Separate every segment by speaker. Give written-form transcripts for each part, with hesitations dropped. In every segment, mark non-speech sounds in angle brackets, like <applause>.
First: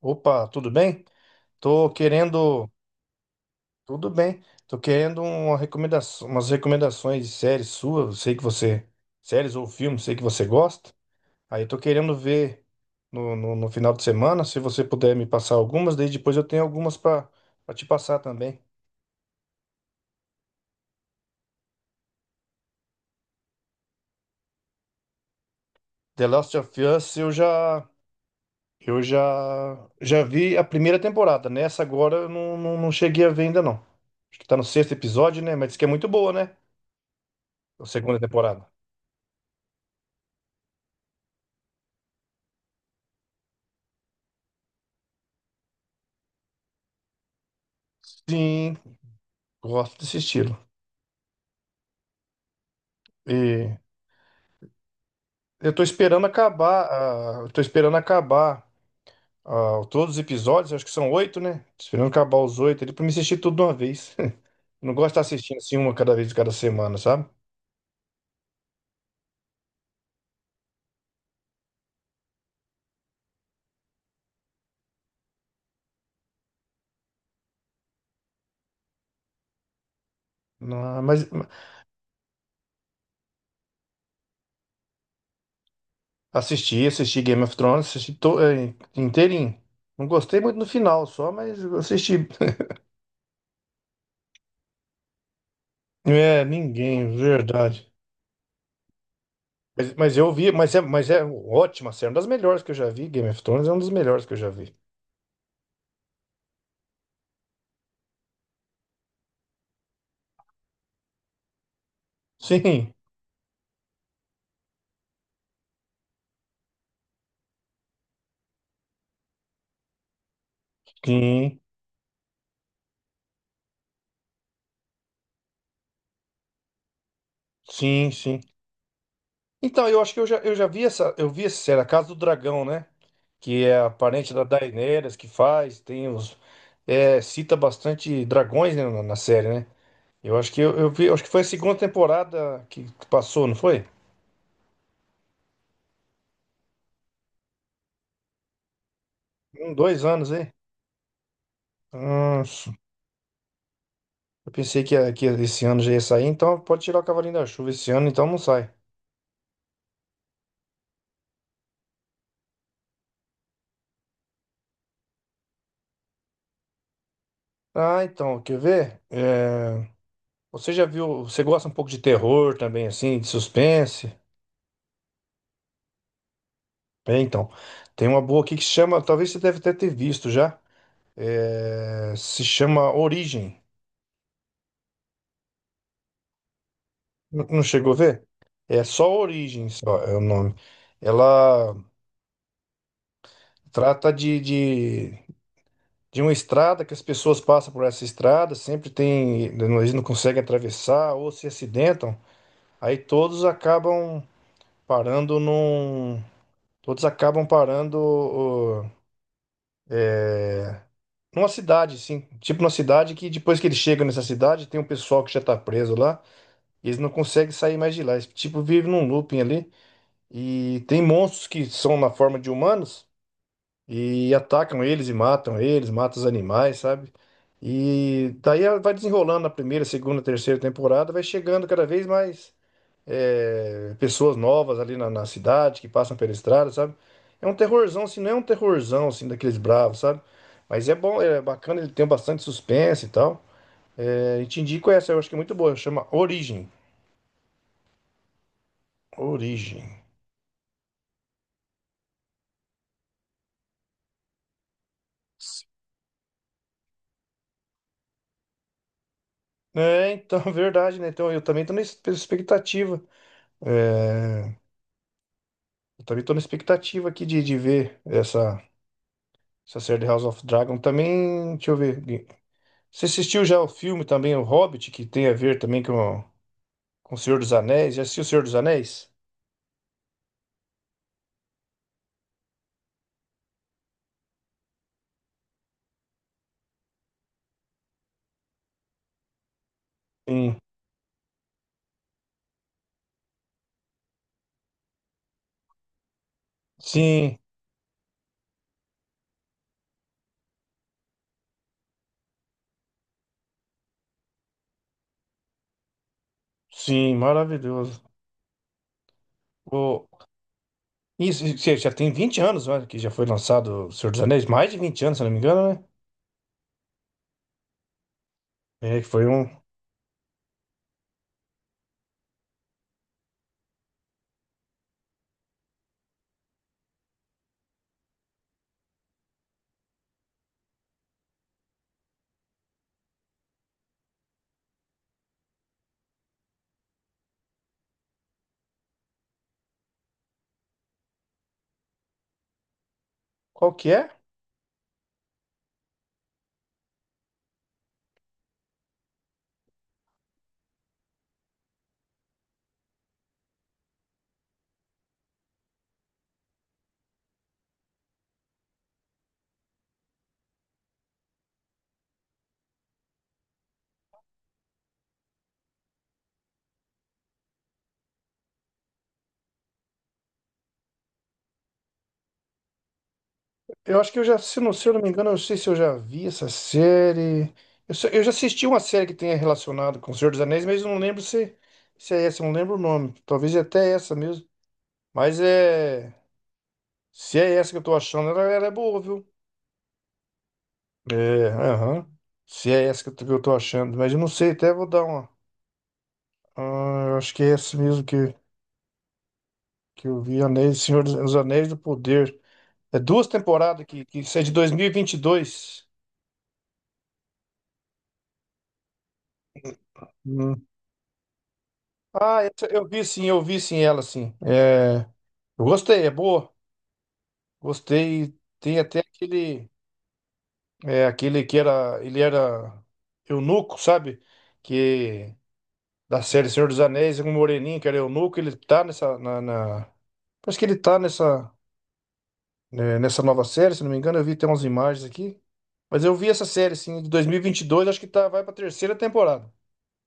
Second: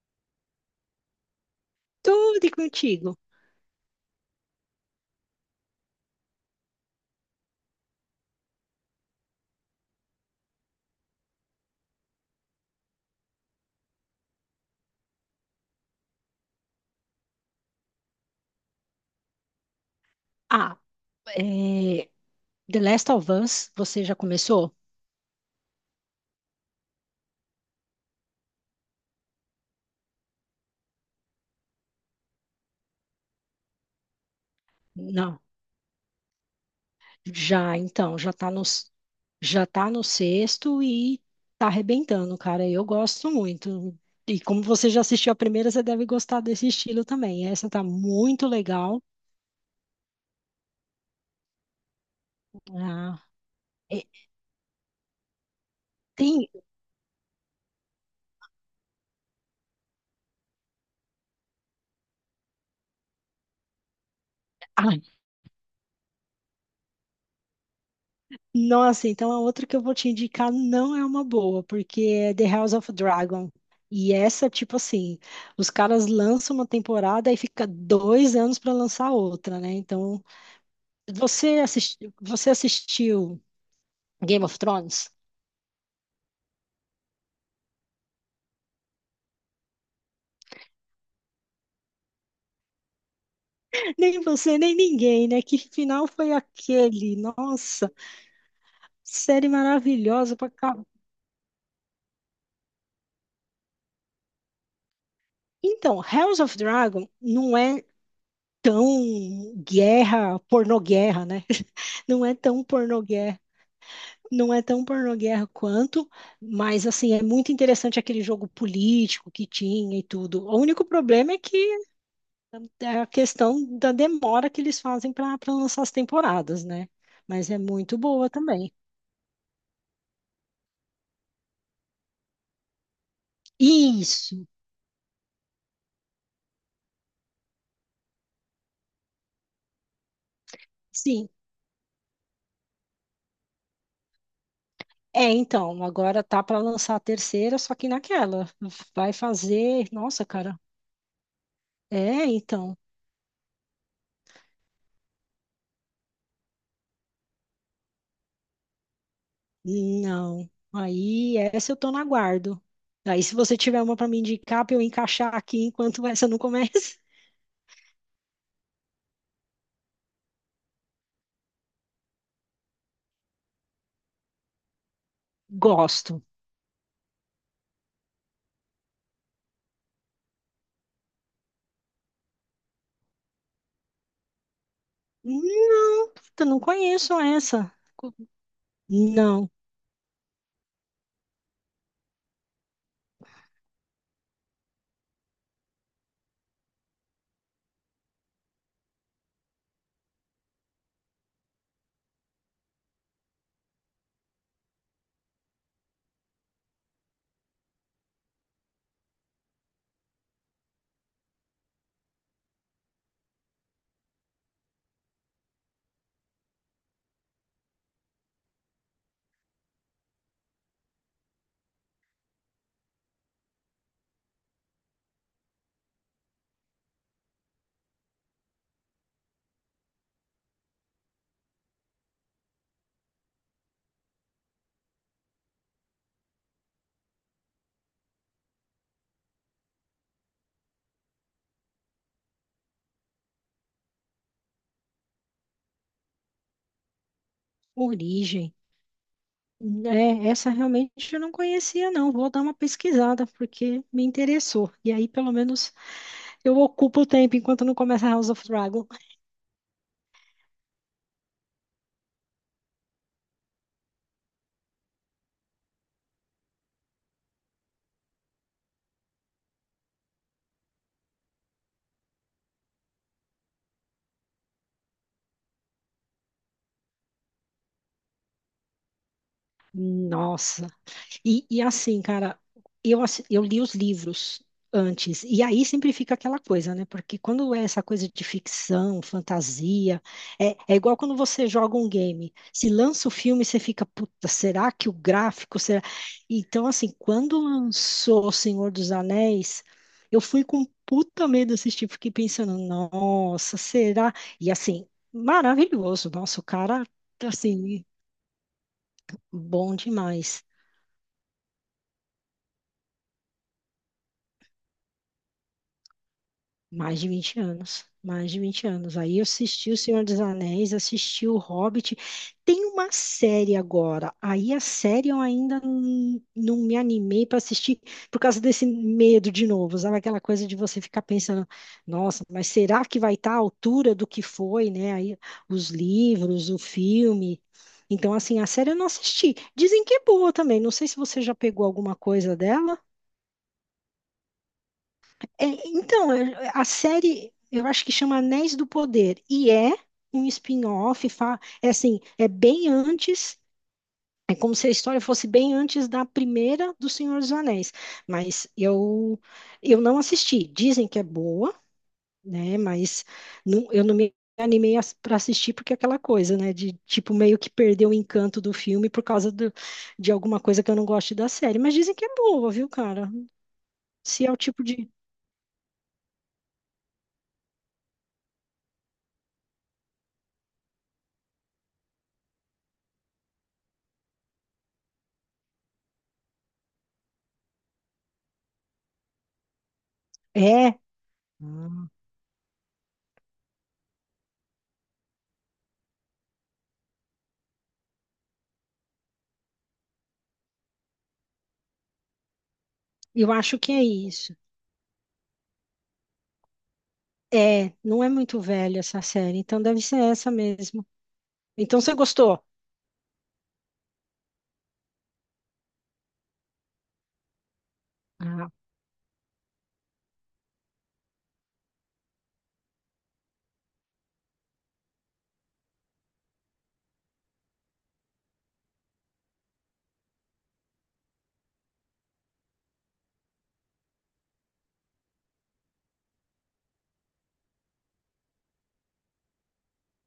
Speaker 1: Opa, tudo bem? Tô
Speaker 2: Tudo e
Speaker 1: querendo,
Speaker 2: contigo.
Speaker 1: tudo bem. Tô querendo uma recomendação, umas recomendações de séries suas. Sei que você, séries ou filmes, sei que você gosta. Aí eu tô querendo ver no final de semana, se você puder me passar algumas, daí depois eu tenho algumas para te passar também.
Speaker 2: Ah, é, The Last of Us, você já começou?
Speaker 1: The Last of Us, eu já vi a primeira temporada, né? Essa agora eu não cheguei a ver ainda não. Acho que tá no sexto
Speaker 2: Não.
Speaker 1: episódio, né? Mas diz que é muito boa, né?
Speaker 2: Já,
Speaker 1: A
Speaker 2: então,
Speaker 1: segunda
Speaker 2: já tá no,
Speaker 1: temporada.
Speaker 2: já tá no sexto e tá arrebentando, cara. Eu gosto muito. E como você já assistiu a primeira, você deve gostar desse estilo também. Essa tá muito
Speaker 1: Sim.
Speaker 2: legal.
Speaker 1: Gosto desse estilo.
Speaker 2: Ah,
Speaker 1: E
Speaker 2: é, tem.
Speaker 1: eu tô esperando acabar todos os episódios, acho que são oito, né? Tô esperando acabar os oito ali pra me assistir tudo de uma vez. <laughs> Não
Speaker 2: Ah,
Speaker 1: gosto de estar assistindo assim uma cada vez, cada semana, sabe?
Speaker 2: nossa, então a outra que eu vou te indicar não é uma boa, porque é The House of Dragon. E essa, tipo assim, os caras lançam uma temporada e fica 2 anos para lançar outra, né? Então,
Speaker 1: Não, mas
Speaker 2: você assistiu Game of Thrones?
Speaker 1: assisti Game of Thrones, assisti inteirinho. Não gostei muito no final só, mas eu assisti. <laughs>
Speaker 2: Nem você, nem ninguém, né? Que final foi
Speaker 1: É, ninguém,
Speaker 2: aquele? Nossa,
Speaker 1: verdade.
Speaker 2: série
Speaker 1: Mas eu
Speaker 2: maravilhosa
Speaker 1: vi,
Speaker 2: pra
Speaker 1: mas
Speaker 2: cá.
Speaker 1: é, mas é ótima série, uma das melhores que eu já vi. Game of Thrones é uma das melhores que eu já vi.
Speaker 2: Então, House of Dragon não é tão guerra, pornoguerra, né? <laughs> Não é tão
Speaker 1: Sim,
Speaker 2: pornoguerra Não é tão pornoguerra quanto, mas assim, é muito interessante aquele jogo político que tinha e tudo. O único problema é que
Speaker 1: sim,
Speaker 2: é a questão da demora que eles fazem para lançar as temporadas, né? Mas é muito
Speaker 1: sim,
Speaker 2: boa
Speaker 1: sim.
Speaker 2: também.
Speaker 1: Então, eu acho que eu vi essa série, A Casa do Dragão, né? Que é a parente da
Speaker 2: Isso,
Speaker 1: Daenerys que faz, cita bastante dragões, né, na série, né? Eu acho que eu acho
Speaker 2: sim.
Speaker 1: que foi a segunda temporada que passou, não foi?
Speaker 2: É, então, agora tá para lançar a terceira, só que naquela. Vai
Speaker 1: Um,
Speaker 2: fazer.
Speaker 1: dois
Speaker 2: Nossa,
Speaker 1: anos, hein?
Speaker 2: cara. É,
Speaker 1: Nossa,
Speaker 2: então.
Speaker 1: eu pensei que esse ano já ia sair, então pode tirar o Cavalinho da Chuva esse ano, então não sai.
Speaker 2: Não. Aí, essa eu tô no aguardo. Aí, se você tiver uma para me indicar, para eu encaixar aqui enquanto essa não começa.
Speaker 1: Ah, então, quer ver? É, você já viu, você gosta um pouco de terror também, assim, de suspense?
Speaker 2: Gosto.
Speaker 1: É, então, tem uma boa aqui que chama, talvez você deve até ter visto já, se chama Origem.
Speaker 2: Não, eu não conheço
Speaker 1: Não
Speaker 2: essa.
Speaker 1: chegou a ver? É só
Speaker 2: Não,
Speaker 1: Origem, só é o nome. Ela trata de uma estrada que as pessoas passam por essa estrada, sempre tem, eles não conseguem atravessar ou se acidentam, aí parando num, todos acabam parando numa cidade, assim, tipo numa cidade que depois que eles chegam nessa cidade, tem um pessoal que já tá preso lá. Eles não conseguem sair mais de lá. Eles, tipo, vivem num looping ali. E tem monstros que são na forma de humanos e atacam eles e matam eles, matam os animais, sabe? E daí ela vai desenrolando na primeira, segunda, terceira temporada, vai chegando cada vez mais pessoas novas ali na cidade, que passam pela estrada, sabe? É um terrorzão, assim, não é um terrorzão, assim, daqueles bravos, sabe? Mas é bom, é bacana, ele tem bastante suspense e tal. É, e te indico essa, eu acho que é muito boa, chama Origem.
Speaker 2: origem.
Speaker 1: Origem.
Speaker 2: É, essa realmente eu não conhecia, não. Vou dar uma pesquisada, porque me interessou. E aí, pelo menos, eu ocupo o tempo enquanto não começa House of Dragon.
Speaker 1: É, então, <laughs> verdade, né? Então, eu também tô na expectativa. É, eu também tô na expectativa aqui de ver essa série de House of Dragon. Também, deixa eu ver. Você assistiu já o filme também, O Hobbit, que tem a ver também com o Senhor dos Anéis? Já assistiu o Senhor dos Anéis?
Speaker 2: Nossa, e assim, cara, eu li os livros antes, e aí sempre fica aquela coisa, né? Porque quando é essa coisa de ficção, fantasia, é,
Speaker 1: Sim,
Speaker 2: é igual quando você joga um game. Se lança o filme, você fica, puta, será que o gráfico será? Então, assim, quando
Speaker 1: sim,
Speaker 2: lançou O Senhor dos Anéis, eu fui com puta medo assistir, fiquei pensando, nossa, será? E assim, maravilhoso, nossa, o cara,
Speaker 1: sim,
Speaker 2: assim,
Speaker 1: maravilhoso.
Speaker 2: bom
Speaker 1: O,
Speaker 2: demais.
Speaker 1: isso, já tem 20 anos, né, que já foi lançado o Senhor dos Anéis, mais de 20 anos, se não me engano, né?
Speaker 2: Mais de 20 anos, mais de 20 anos.
Speaker 1: É, que
Speaker 2: Aí eu
Speaker 1: foi um.
Speaker 2: assisti O Senhor dos Anéis, assisti O Hobbit. Tem uma série agora. Aí a série eu ainda não me animei para assistir por causa desse medo de novo, sabe? Aquela coisa de você ficar pensando, nossa, mas será que vai estar à altura do que foi, né? Aí os livros, o filme. Então, assim, a série eu não assisti. Dizem que é boa também. Não sei se você já pegou alguma coisa dela.
Speaker 1: Qual que é?
Speaker 2: É, então, a série, eu acho que chama Anéis do Poder, e é um spin-off, é assim, é bem antes, é como se a história fosse bem antes da primeira do Senhor dos Anéis, mas eu não assisti, dizem que é boa, né, mas eu não me animei para assistir porque é aquela coisa, né, de tipo meio que perder o encanto do filme por causa de alguma coisa que eu não gosto da série, mas dizem que é boa, viu, cara?
Speaker 1: Eu acho que eu
Speaker 2: Se é o
Speaker 1: já,
Speaker 2: tipo
Speaker 1: se
Speaker 2: de...
Speaker 1: eu não me engano, eu não sei se eu já vi essa série. Eu já assisti uma série que tenha relacionado com o Senhor dos Anéis, mas eu não lembro se é essa, eu não lembro o nome. Talvez é até essa mesmo. Mas é. Se é essa que eu tô achando, ela é boa, viu?
Speaker 2: É,
Speaker 1: É, aham. Se é essa que que eu tô achando, mas eu não sei, até vou dar uma. Ah, eu acho que é essa mesmo que eu vi, Senhor dos os Anéis do Poder. É duas
Speaker 2: eu acho que é
Speaker 1: temporadas que
Speaker 2: isso.
Speaker 1: isso é de 2022.
Speaker 2: É, não é muito velha essa série, então deve ser essa mesmo. Então você
Speaker 1: Ah,
Speaker 2: gostou?
Speaker 1: essa eu vi sim, ela sim. É, eu gostei, é boa. Gostei.
Speaker 2: Ah,
Speaker 1: Tem até aquele ele era eunuco, sabe? Que da série Senhor dos Anéis, um moreninho que era eunuco, ele tá nessa. Parece que ele tá né, nessa nova série, se não me engano. Eu vi até umas imagens aqui. Mas eu vi essa série sim, de dois mil e vinte e dois, acho que tá, vai pra terceira temporada.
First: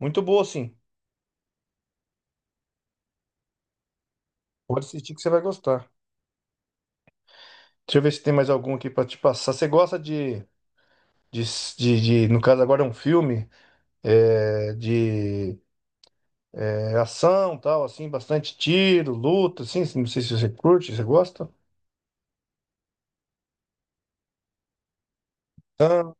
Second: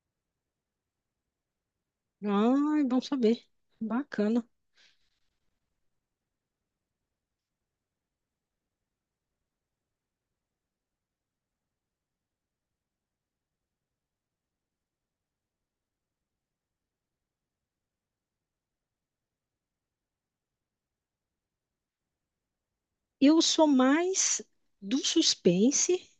Speaker 1: Muito boa sim.
Speaker 2: ah, é bom saber. Bacana.
Speaker 1: Pode assistir que você vai gostar. Deixa eu ver se tem mais algum aqui pra te passar. Você gosta de, no caso agora é um filme de ação tal assim bastante tiro luta assim não sei se você curte você gosta.
Speaker 2: Eu sou mais do suspense,
Speaker 1: Ah,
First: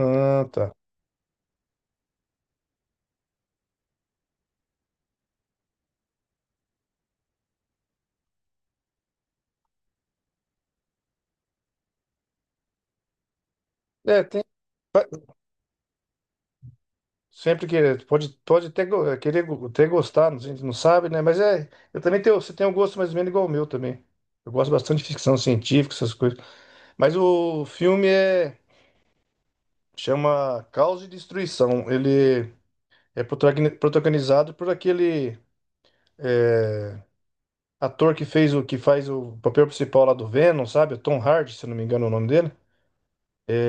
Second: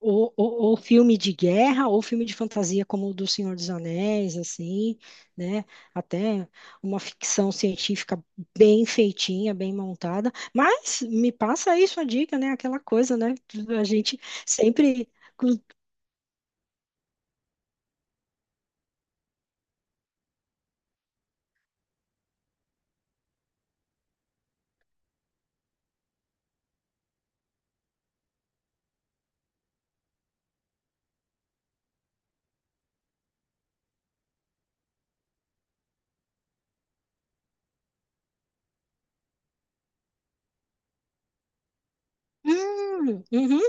Speaker 2: ou, ou-
Speaker 1: tá.
Speaker 2: ou filme de guerra, ou filme de fantasia, como o do Senhor dos Anéis, assim, né? Até uma ficção científica bem feitinha, bem montada. Mas me passa aí sua dica, né? Aquela coisa, né? A gente
Speaker 1: é tem pa-
Speaker 2: sempre.
Speaker 1: sempre que pode até querer até gostar, a gente não sabe, né, mas é eu também tenho você tem um gosto mais ou menos igual ao meu também. Eu gosto bastante de ficção científica, essas coisas, mas o filme chama Caos e Destruição. Ele é protagonizado por aquele, é, ator que fez o que faz o papel principal lá do Venom, sabe? O Tom Hardy, se eu não me engano é o nome dele.
Speaker 2: Uhum.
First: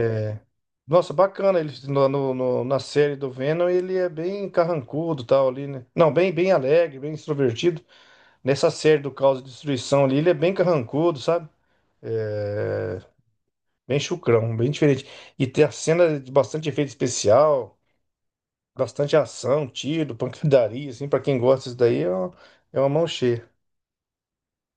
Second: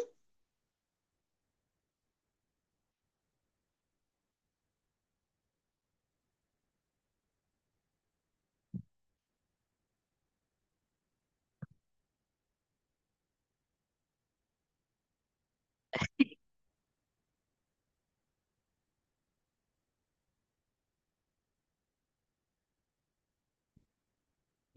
Speaker 1: Nossa, bacana ele na série do Venom, ele é bem carrancudo, e tal ali, né? Não, bem bem alegre, bem extrovertido. Nessa série do Caos e Destruição ali, ele é bem carrancudo, sabe? É, bem chucrão, bem diferente. E tem a cena de bastante efeito especial, bastante ação, tiro, pancadaria, assim, pra quem gosta disso daí, é uma mão cheia.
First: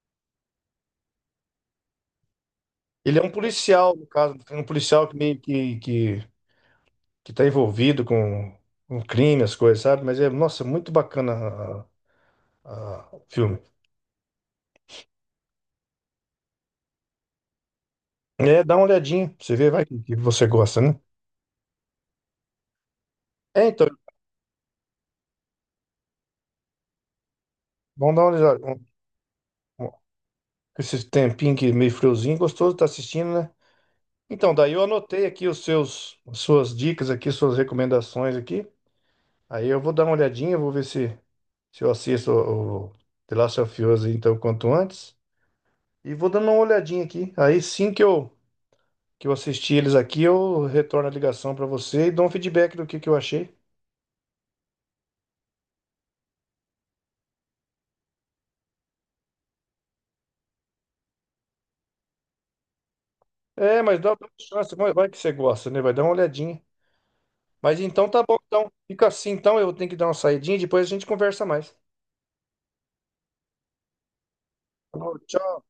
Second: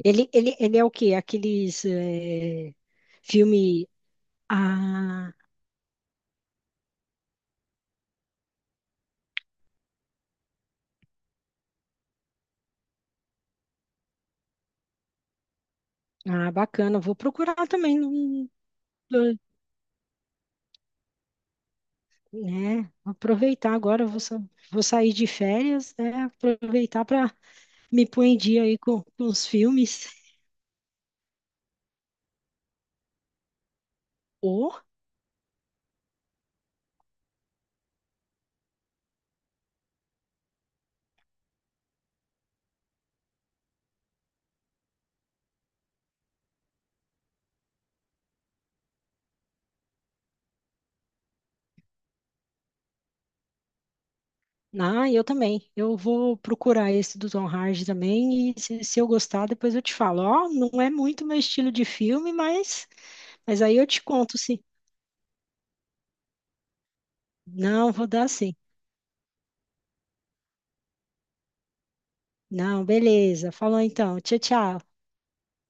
Speaker 2: Ele é o quê? Aqueles
Speaker 1: Ele é um
Speaker 2: filme.
Speaker 1: policial, no caso, um policial que
Speaker 2: Ah,
Speaker 1: meio que tá envolvido com crime, as coisas, sabe? Mas é, nossa, muito bacana o filme.
Speaker 2: ah, bacana. Vou procurar também,
Speaker 1: É, dá uma olhadinha, pra
Speaker 2: não-
Speaker 1: você vê, vai que você gosta, né?
Speaker 2: né?
Speaker 1: É,
Speaker 2: Aproveitar
Speaker 1: então,
Speaker 2: agora. Eu vou sair de férias, né? Aproveitar para me
Speaker 1: vamos dar
Speaker 2: pôr
Speaker 1: uma
Speaker 2: em dia
Speaker 1: olhada.
Speaker 2: aí com os
Speaker 1: um- um-
Speaker 2: filmes.
Speaker 1: Esse tempinho que meio friozinho, gostoso, tá assistindo, né? Então,
Speaker 2: Ou,
Speaker 1: daí eu anotei aqui os seus, as suas dicas aqui, suas recomendações aqui. Aí eu vou dar uma olhadinha, vou ver se eu assisto o The Last of Us, então, quanto antes. E vou dando uma olhadinha aqui. Aí sim que eu assisti eles aqui, eu retorno a ligação pra você e dou um feedback do que eu achei.
Speaker 2: ah, eu também. Eu vou procurar esse do Tom Hardy também. E se eu gostar, depois eu te falo. Ó, não é muito meu estilo de filme, mas aí
Speaker 1: É,
Speaker 2: eu
Speaker 1: mas
Speaker 2: te
Speaker 1: dá uma
Speaker 2: conto, sim.
Speaker 1: chance, vai que você gosta, né? Vai dar uma olhadinha. Mas
Speaker 2: Não, vou
Speaker 1: então tá
Speaker 2: dar
Speaker 1: bom,
Speaker 2: sim.
Speaker 1: então. Fica assim, então eu tenho que dar uma saidinha e depois a gente conversa mais.
Speaker 2: Não, beleza. Falou então. Tchau, tchau.
Speaker 1: Tá bom, tchau.